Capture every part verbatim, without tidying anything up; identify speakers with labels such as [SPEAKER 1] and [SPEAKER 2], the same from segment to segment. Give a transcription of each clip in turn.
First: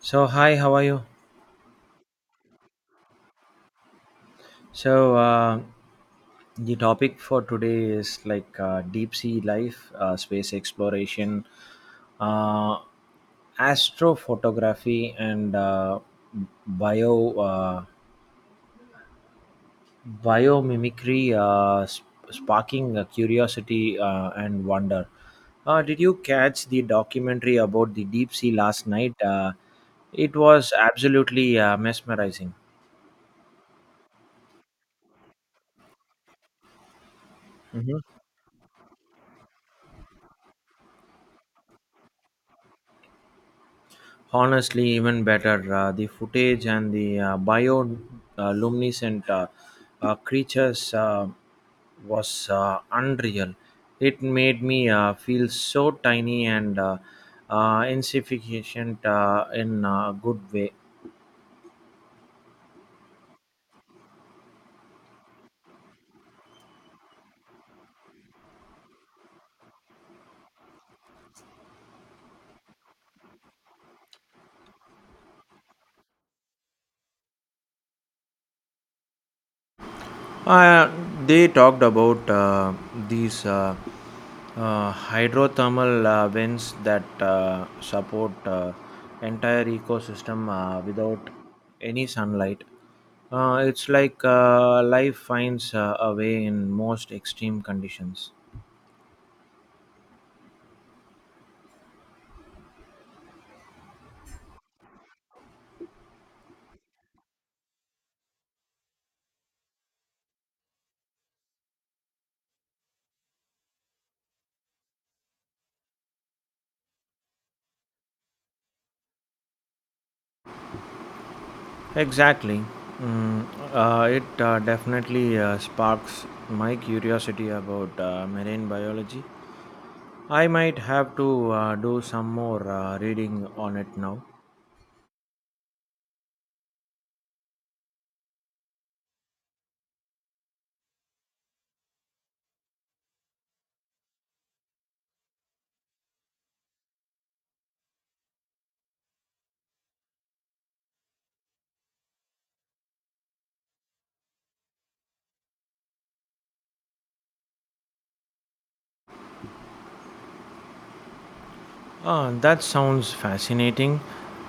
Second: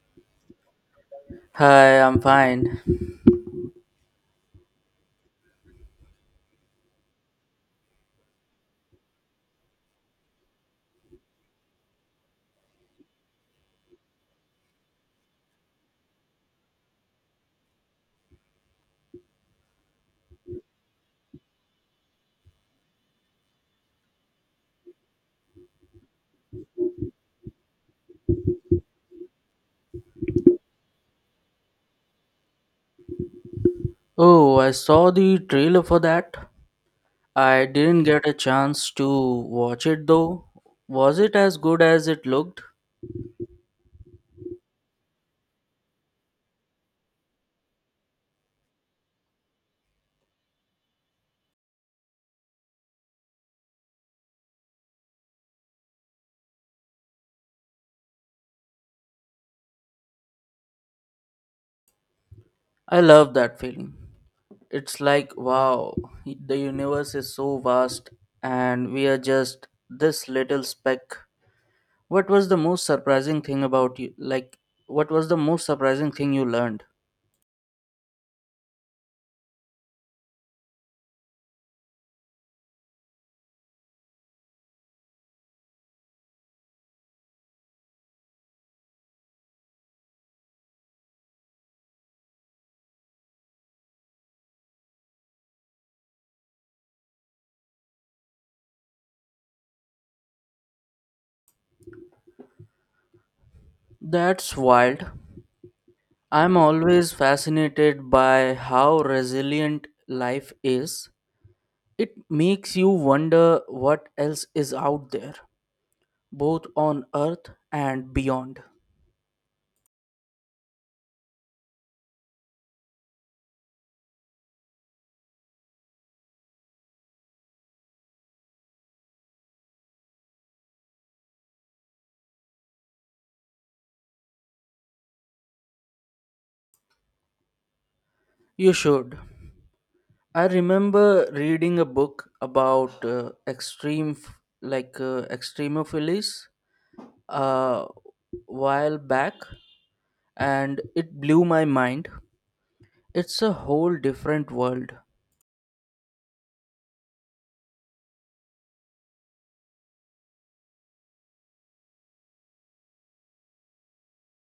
[SPEAKER 1] So hi, how are you?
[SPEAKER 2] Hi, I'm fine.
[SPEAKER 1] So uh, the topic for today is like uh, deep sea life, uh, space exploration, uh, astrophotography, and uh, bio uh, biomimicry, uh, sp- sparking uh, curiosity uh, and wonder. Uh, did you catch the documentary about the deep sea last night? Uh, it was absolutely uh, mesmerizing.
[SPEAKER 2] Oh, I saw the trailer for that. I
[SPEAKER 1] Mhm.
[SPEAKER 2] didn't get a chance to watch it though. Was it as good as it looked?
[SPEAKER 1] Honestly, even better. Uh, the footage and the uh, bioluminescent uh, uh, uh, creatures uh, was uh, unreal. It made me uh, feel so tiny and uh, uh, insignificant uh, in a good way.
[SPEAKER 2] I love that feeling. It's like, wow, the universe is so vast and we are just this little speck. What was the most surprising thing about you? Like, what was the most surprising thing you learned?
[SPEAKER 1] Uh, they talked about uh, these uh, uh, hydrothermal uh, vents that uh, support uh, entire ecosystem uh, without any sunlight. Uh, it's like uh, life finds uh, a way in most extreme conditions.
[SPEAKER 2] That's wild. I'm always fascinated by how resilient life is. It makes you wonder what else is out there, both on Earth and beyond.
[SPEAKER 1] Exactly. Mm, uh, it uh, definitely uh, sparks my curiosity about uh, marine biology. I might have to uh, do some more uh, reading on it now.
[SPEAKER 2] You should. I remember reading a book about uh, extreme, f- like uh, extremophiles, a while back, and it blew my mind. It's a whole different world.
[SPEAKER 1] Ah, that sounds fascinating.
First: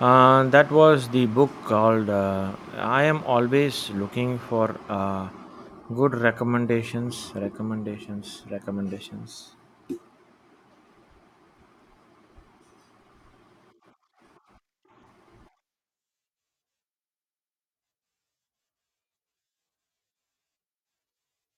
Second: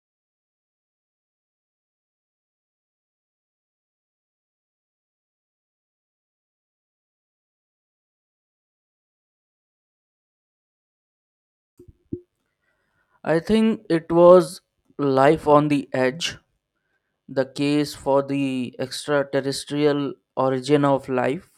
[SPEAKER 1] Uh, that was the book called uh, I Am Always Looking for uh, Good Recommendations. Recommendations. Recommendations.
[SPEAKER 2] I think it was Life on the Edge, the case for the extraterrestrial origin of life.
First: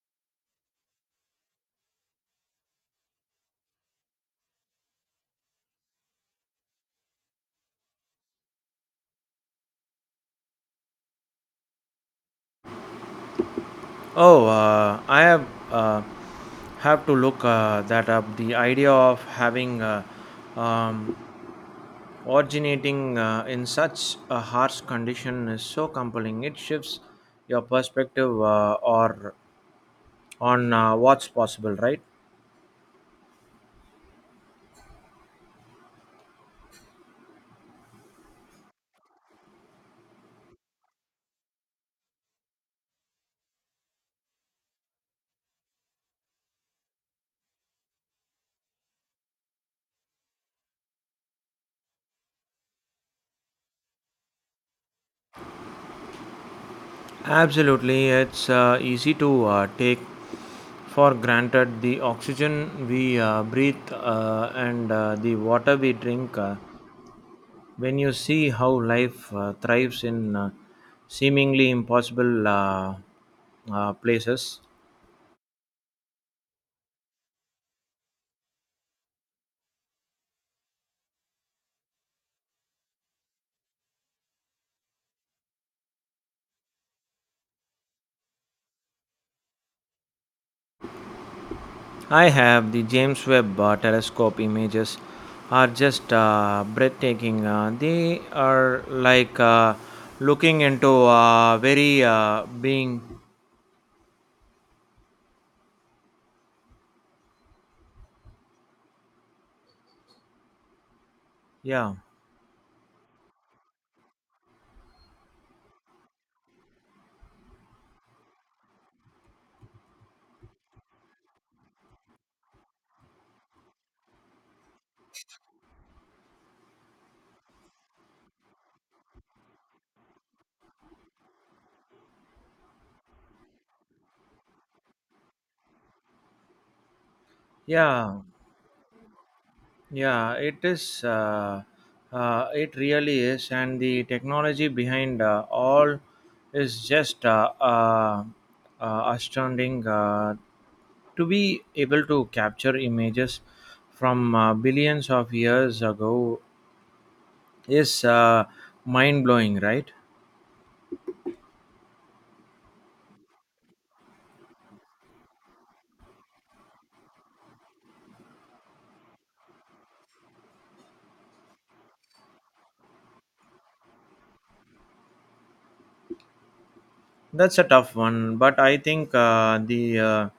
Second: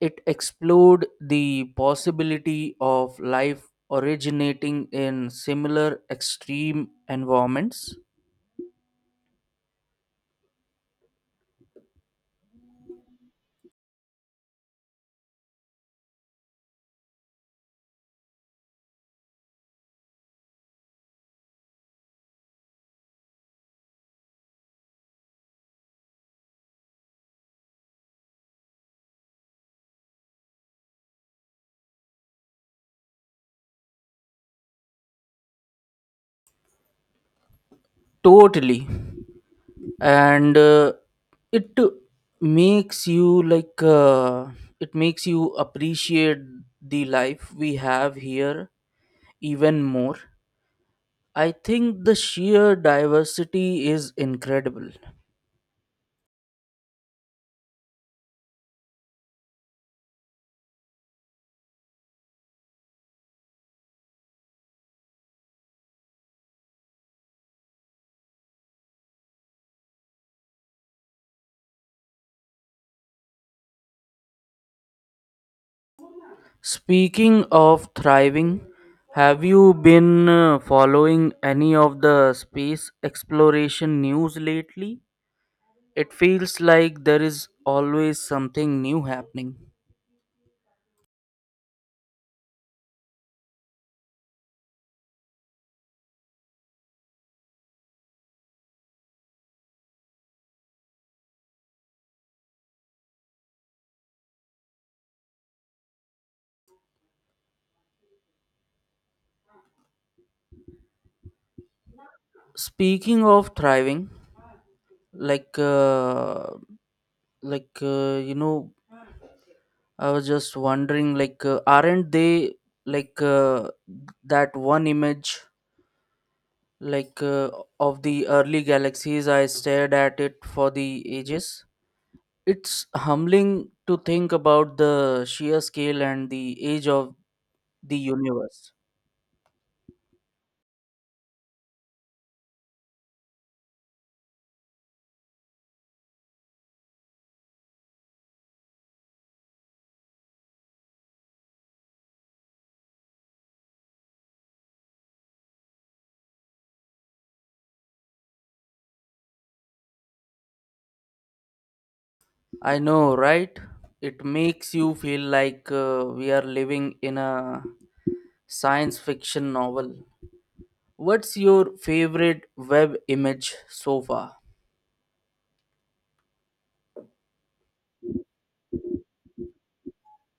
[SPEAKER 2] It explored the possibility of life originating in similar extreme environments.
[SPEAKER 1] Oh, uh, I have, uh, have to look uh, that up. The idea of having uh, um, originating uh, in such a harsh condition is so compelling. It shifts your perspective uh, or on uh, what's possible, right?
[SPEAKER 2] Totally. And uh, it makes you like, uh, it makes you appreciate the life we have here even more. I think the sheer diversity is incredible.
[SPEAKER 1] Absolutely, it's uh, easy to uh, take for granted the oxygen we uh, breathe uh, and uh, the water we drink. Uh, when you see how life uh, thrives in uh, seemingly impossible uh, uh, places,
[SPEAKER 2] Speaking of thriving, have you been uh, following any of the space exploration news lately? It feels like there is always something new happening.
[SPEAKER 1] I have the James Webb uh, Telescope images are just uh, breathtaking. Uh, they are like uh, looking into uh, very uh, being. Yeah,
[SPEAKER 2] Speaking of thriving, like uh, like uh, you know, I was just wondering, like, uh, aren't they like uh, that one image like uh, of the early galaxies? I stared at it for the ages. It's humbling to think about the sheer scale and the age of the
[SPEAKER 1] yeah,
[SPEAKER 2] universe.
[SPEAKER 1] yeah. It is. Uh, uh, it really is, and the technology behind uh, all is just uh, uh, uh, astounding. Uh, to be able to capture images from uh, billions of years ago is uh, mind blowing, right?
[SPEAKER 2] I know, right? It makes you feel like uh, we are living in a science fiction novel. What's your favorite web image so far?
[SPEAKER 1] That's a tough one, but I think uh, the uh,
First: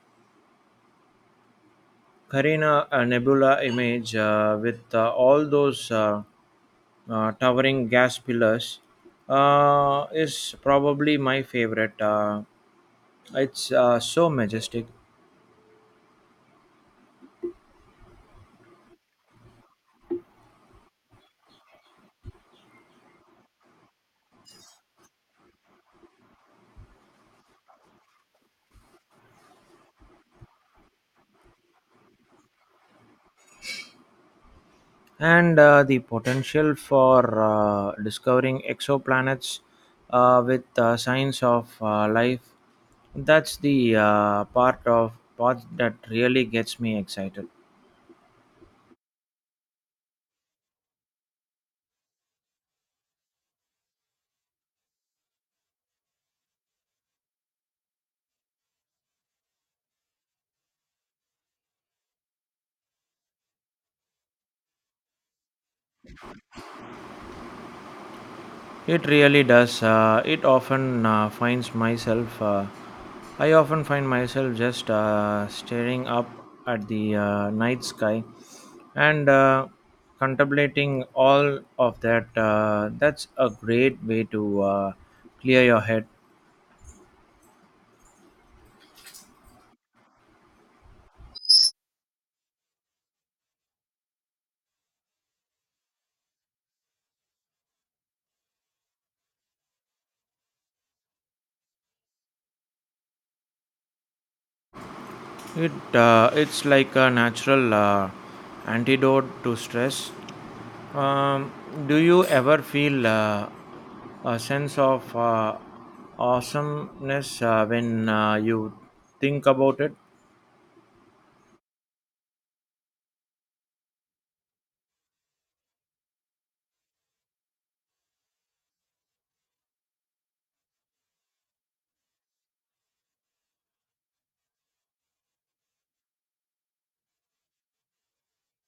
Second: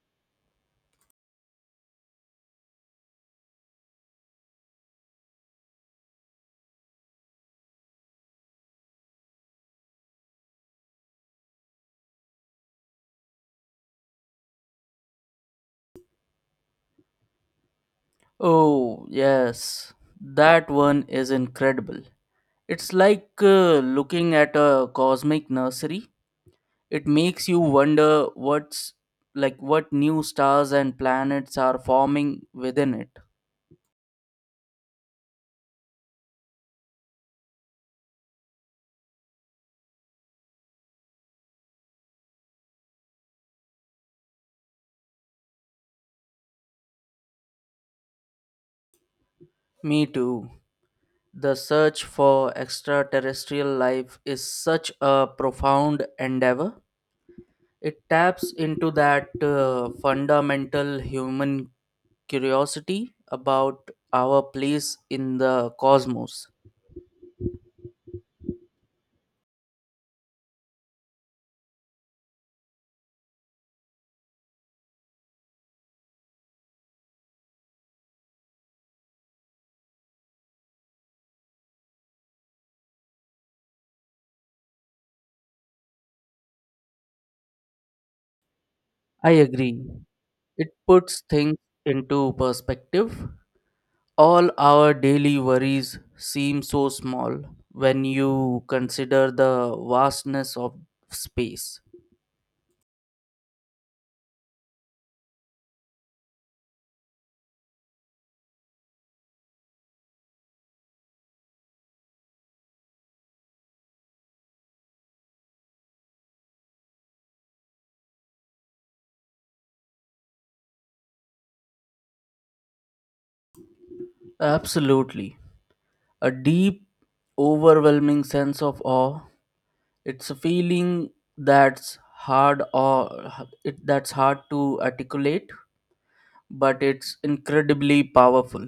[SPEAKER 1] Carina uh, Nebula image uh, with uh, all those uh, uh, towering gas pillars uh, is probably my favorite. Uh, it's uh, so majestic,
[SPEAKER 2] Oh, yes. That one is incredible. It's like uh, looking at a cosmic nursery. It makes you wonder what's like what new stars and planets are forming within it.
[SPEAKER 1] and uh, the potential for uh, discovering exoplanets uh, with uh, signs of uh, life. That's the uh, part of part that really gets me excited.
[SPEAKER 2] Me too. The search for extraterrestrial life is such a profound endeavor. It taps into that uh, fundamental human curiosity about our place in the cosmos.
[SPEAKER 1] It really does. Uh, it often uh, finds myself. Uh, I often find myself just uh, staring up at the uh, night sky and uh, contemplating all of that. Uh, that's a great way to uh, clear your head.
[SPEAKER 2] I agree. It puts things into perspective. All our daily worries seem so small when you consider the vastness of space.
[SPEAKER 1] It uh, it's like a natural uh, antidote to stress. Um, do you ever feel uh, a sense of uh, awesomeness uh, when uh, you think about it?
[SPEAKER 2] Absolutely. A deep, overwhelming sense of awe. It's a feeling that's hard or it, that's hard to articulate, but it's incredibly powerful.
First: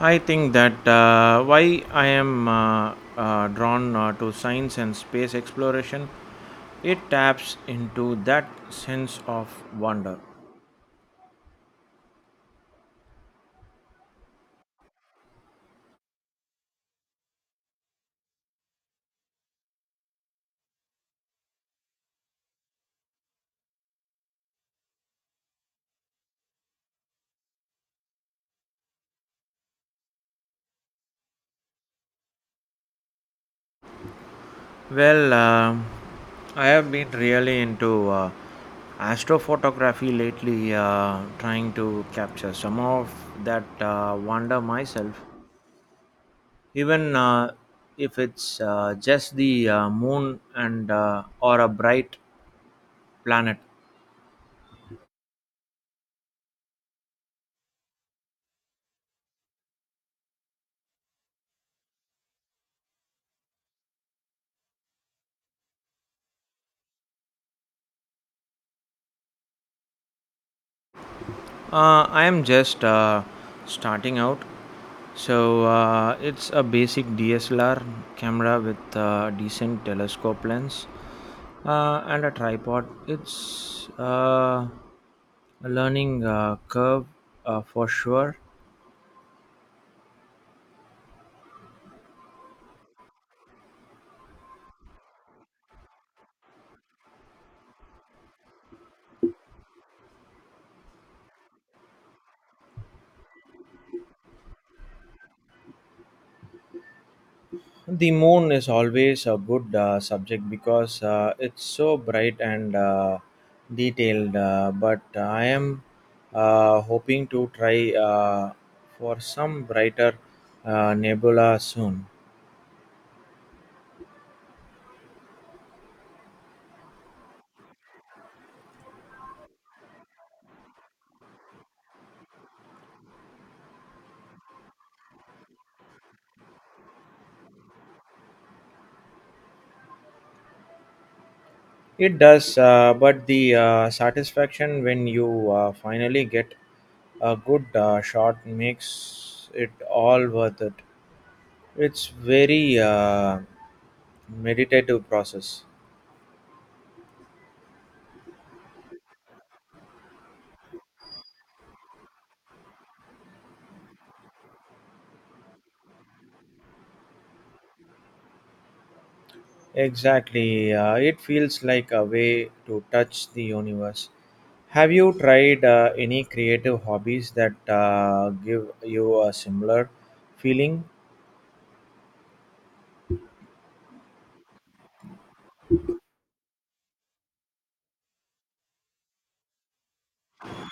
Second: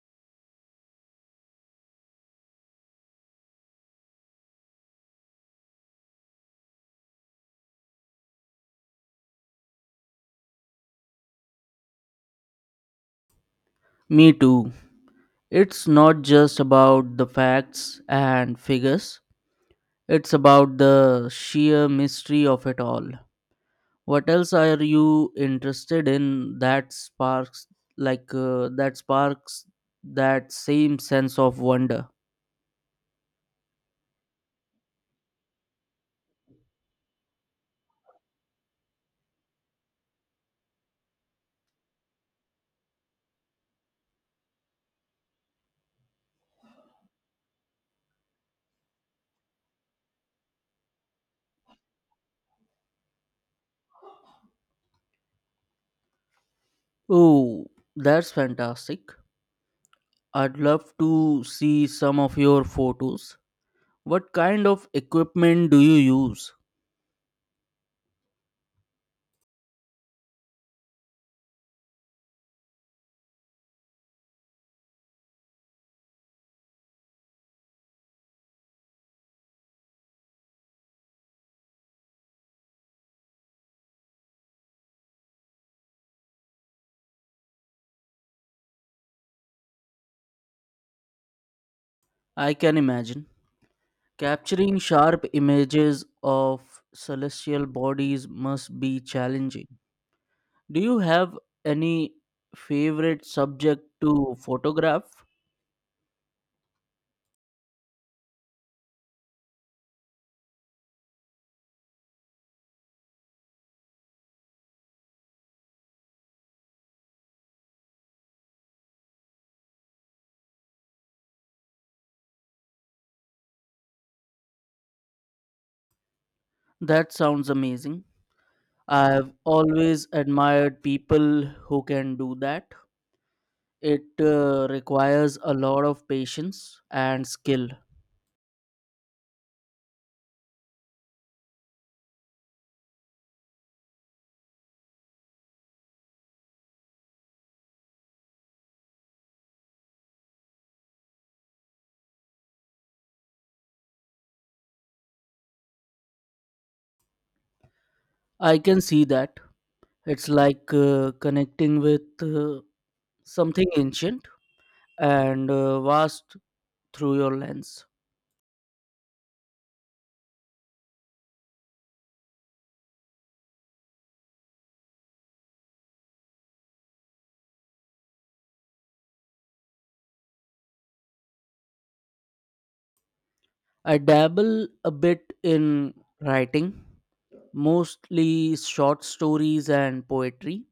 [SPEAKER 1] I think that uh, why I am uh, uh, drawn uh, to science and space exploration, it taps into that sense of wonder.
[SPEAKER 2] Me too. It's not just about the facts and figures. It's about the sheer mystery of it all. What else are you interested in that sparks like uh, that sparks that same sense of wonder?
[SPEAKER 1] Well, um, I have been really into uh, astrophotography lately, uh, trying to capture some of that uh, wonder myself, even uh, if it's uh, just the uh, moon and uh, or a bright planet.
[SPEAKER 2] Oh, that's fantastic. I'd love to see some of your photos. What kind of equipment do you use?
[SPEAKER 1] Uh, I am just uh, starting out, so uh, it's a basic D S L R camera with a decent telescope lens uh, and a tripod. It's uh, a learning uh, curve uh, for sure.
[SPEAKER 2] I can imagine. Capturing sharp images of celestial bodies must be challenging. Do you have any favorite subject to photograph?
[SPEAKER 1] The moon is always a good uh, subject because uh, it's so bright and uh, detailed. Uh, but I am uh, hoping to try uh, for some brighter uh, nebula soon.
[SPEAKER 2] That sounds amazing. I've always admired people who can do that. It uh, requires a lot of patience and skill.
[SPEAKER 1] It does, uh, but the uh, satisfaction when you uh, finally get a good uh, shot makes it all worth it. It's very uh, meditative process.
[SPEAKER 2] I can see that. It's like uh, connecting with uh, something ancient and uh, vast through your lens.
[SPEAKER 1] Exactly. Uh, it feels like a way to touch the universe. Have you tried uh, any creative hobbies that uh, give you a similar feeling?
[SPEAKER 2] I dabble a bit in writing, mostly short stories and poetry.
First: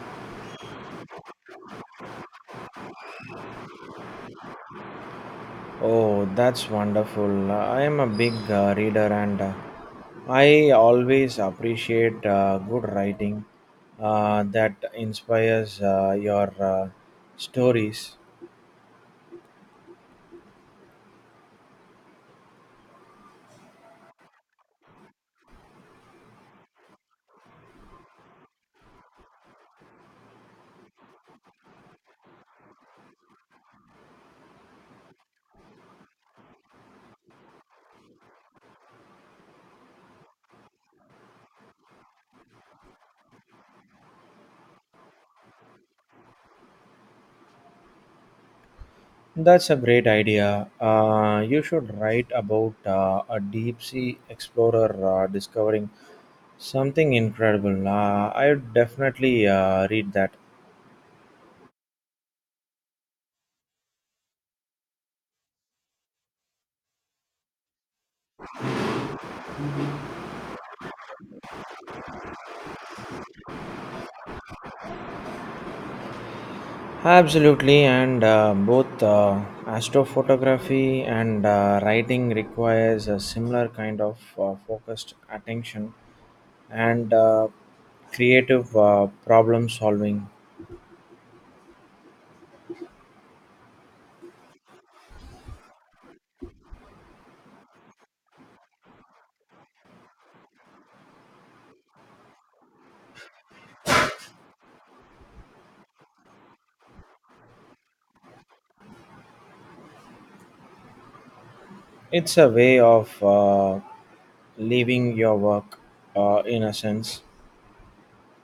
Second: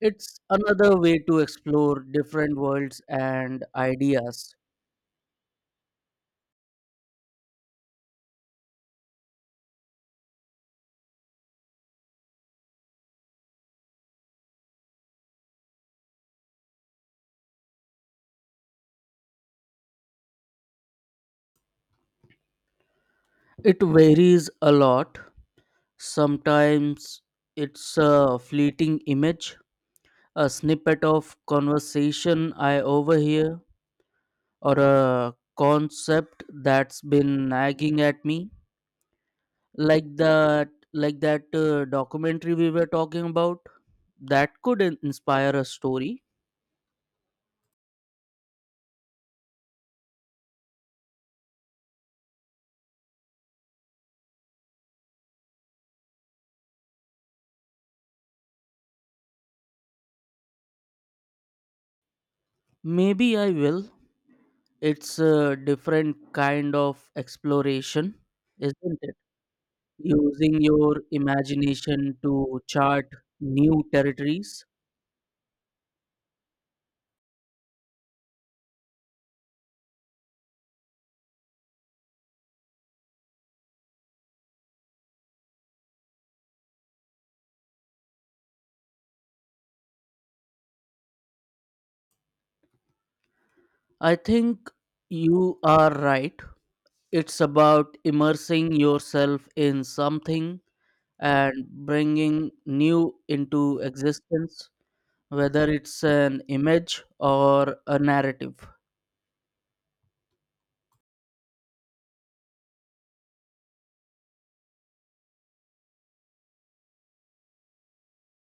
[SPEAKER 2] It's another way to explore different worlds and ideas.
[SPEAKER 1] Oh, that's wonderful. I am a big uh, reader and uh, I always appreciate uh, good writing uh, that inspires uh, your uh, stories.
[SPEAKER 2] It varies a lot. Sometimes it's a fleeting image, a snippet of conversation I overhear, or a concept that's been nagging at me, like that like that uh, documentary we were talking about. That could in- inspire a story.
[SPEAKER 1] That's a great idea. Uh, you should write about uh, a deep sea explorer uh, discovering something incredible. Uh, I would definitely uh, read that.
[SPEAKER 2] Maybe I will. It's a different kind of exploration, isn't it? Using your imagination to chart new territories.
[SPEAKER 1] Absolutely, and uh, both uh, astrophotography and uh, writing requires a similar kind of uh, focused attention and uh, creative uh, problem solving.
[SPEAKER 2] I think you are right. It's about immersing yourself in something and bringing new into existence, whether it's an image or a narrative.
[SPEAKER 1] It's a way of uh, leaving your work uh, in a sense,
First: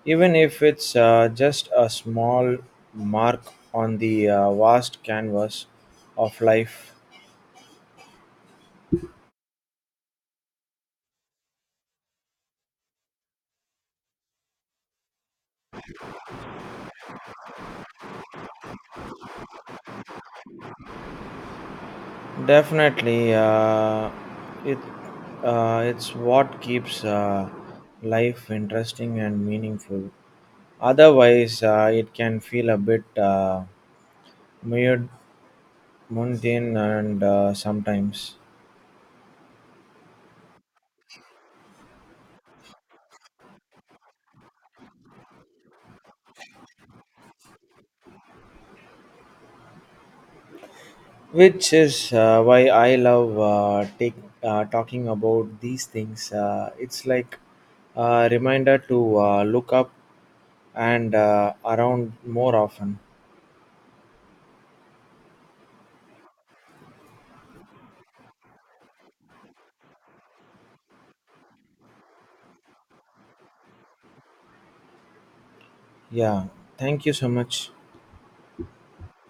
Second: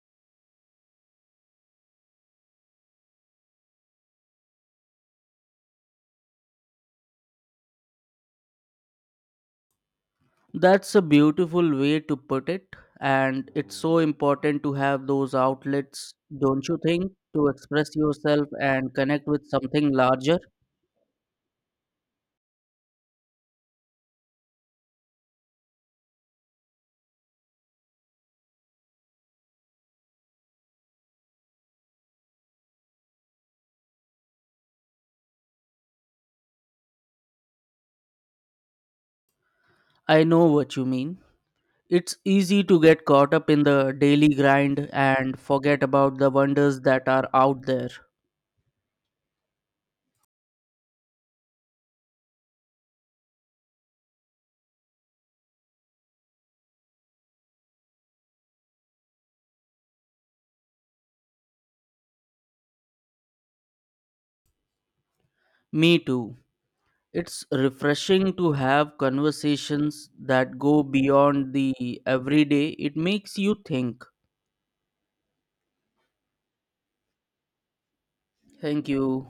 [SPEAKER 1] even if it's uh, just a small mark on the uh, vast canvas of life.
[SPEAKER 2] That's a beautiful way to put it, and it's so important to have those outlets, don't you think, to express yourself and connect with something larger?
[SPEAKER 1] Definitely uh, it uh, it's what keeps uh, life interesting and meaningful, otherwise uh, it can feel a bit uh, weird mundane and uh, sometimes.
[SPEAKER 2] I know what you mean. It's easy to get caught up in the daily grind and forget about the wonders that are out there.
[SPEAKER 1] Which is uh, why I love uh, take, uh, talking about these things. Uh, it's like a reminder to uh, look up and uh, around more often.
[SPEAKER 2] Me too. It's refreshing to have conversations that go beyond the everyday. It makes you think.
[SPEAKER 1] Yeah, thank you so much.
[SPEAKER 2] Thank you.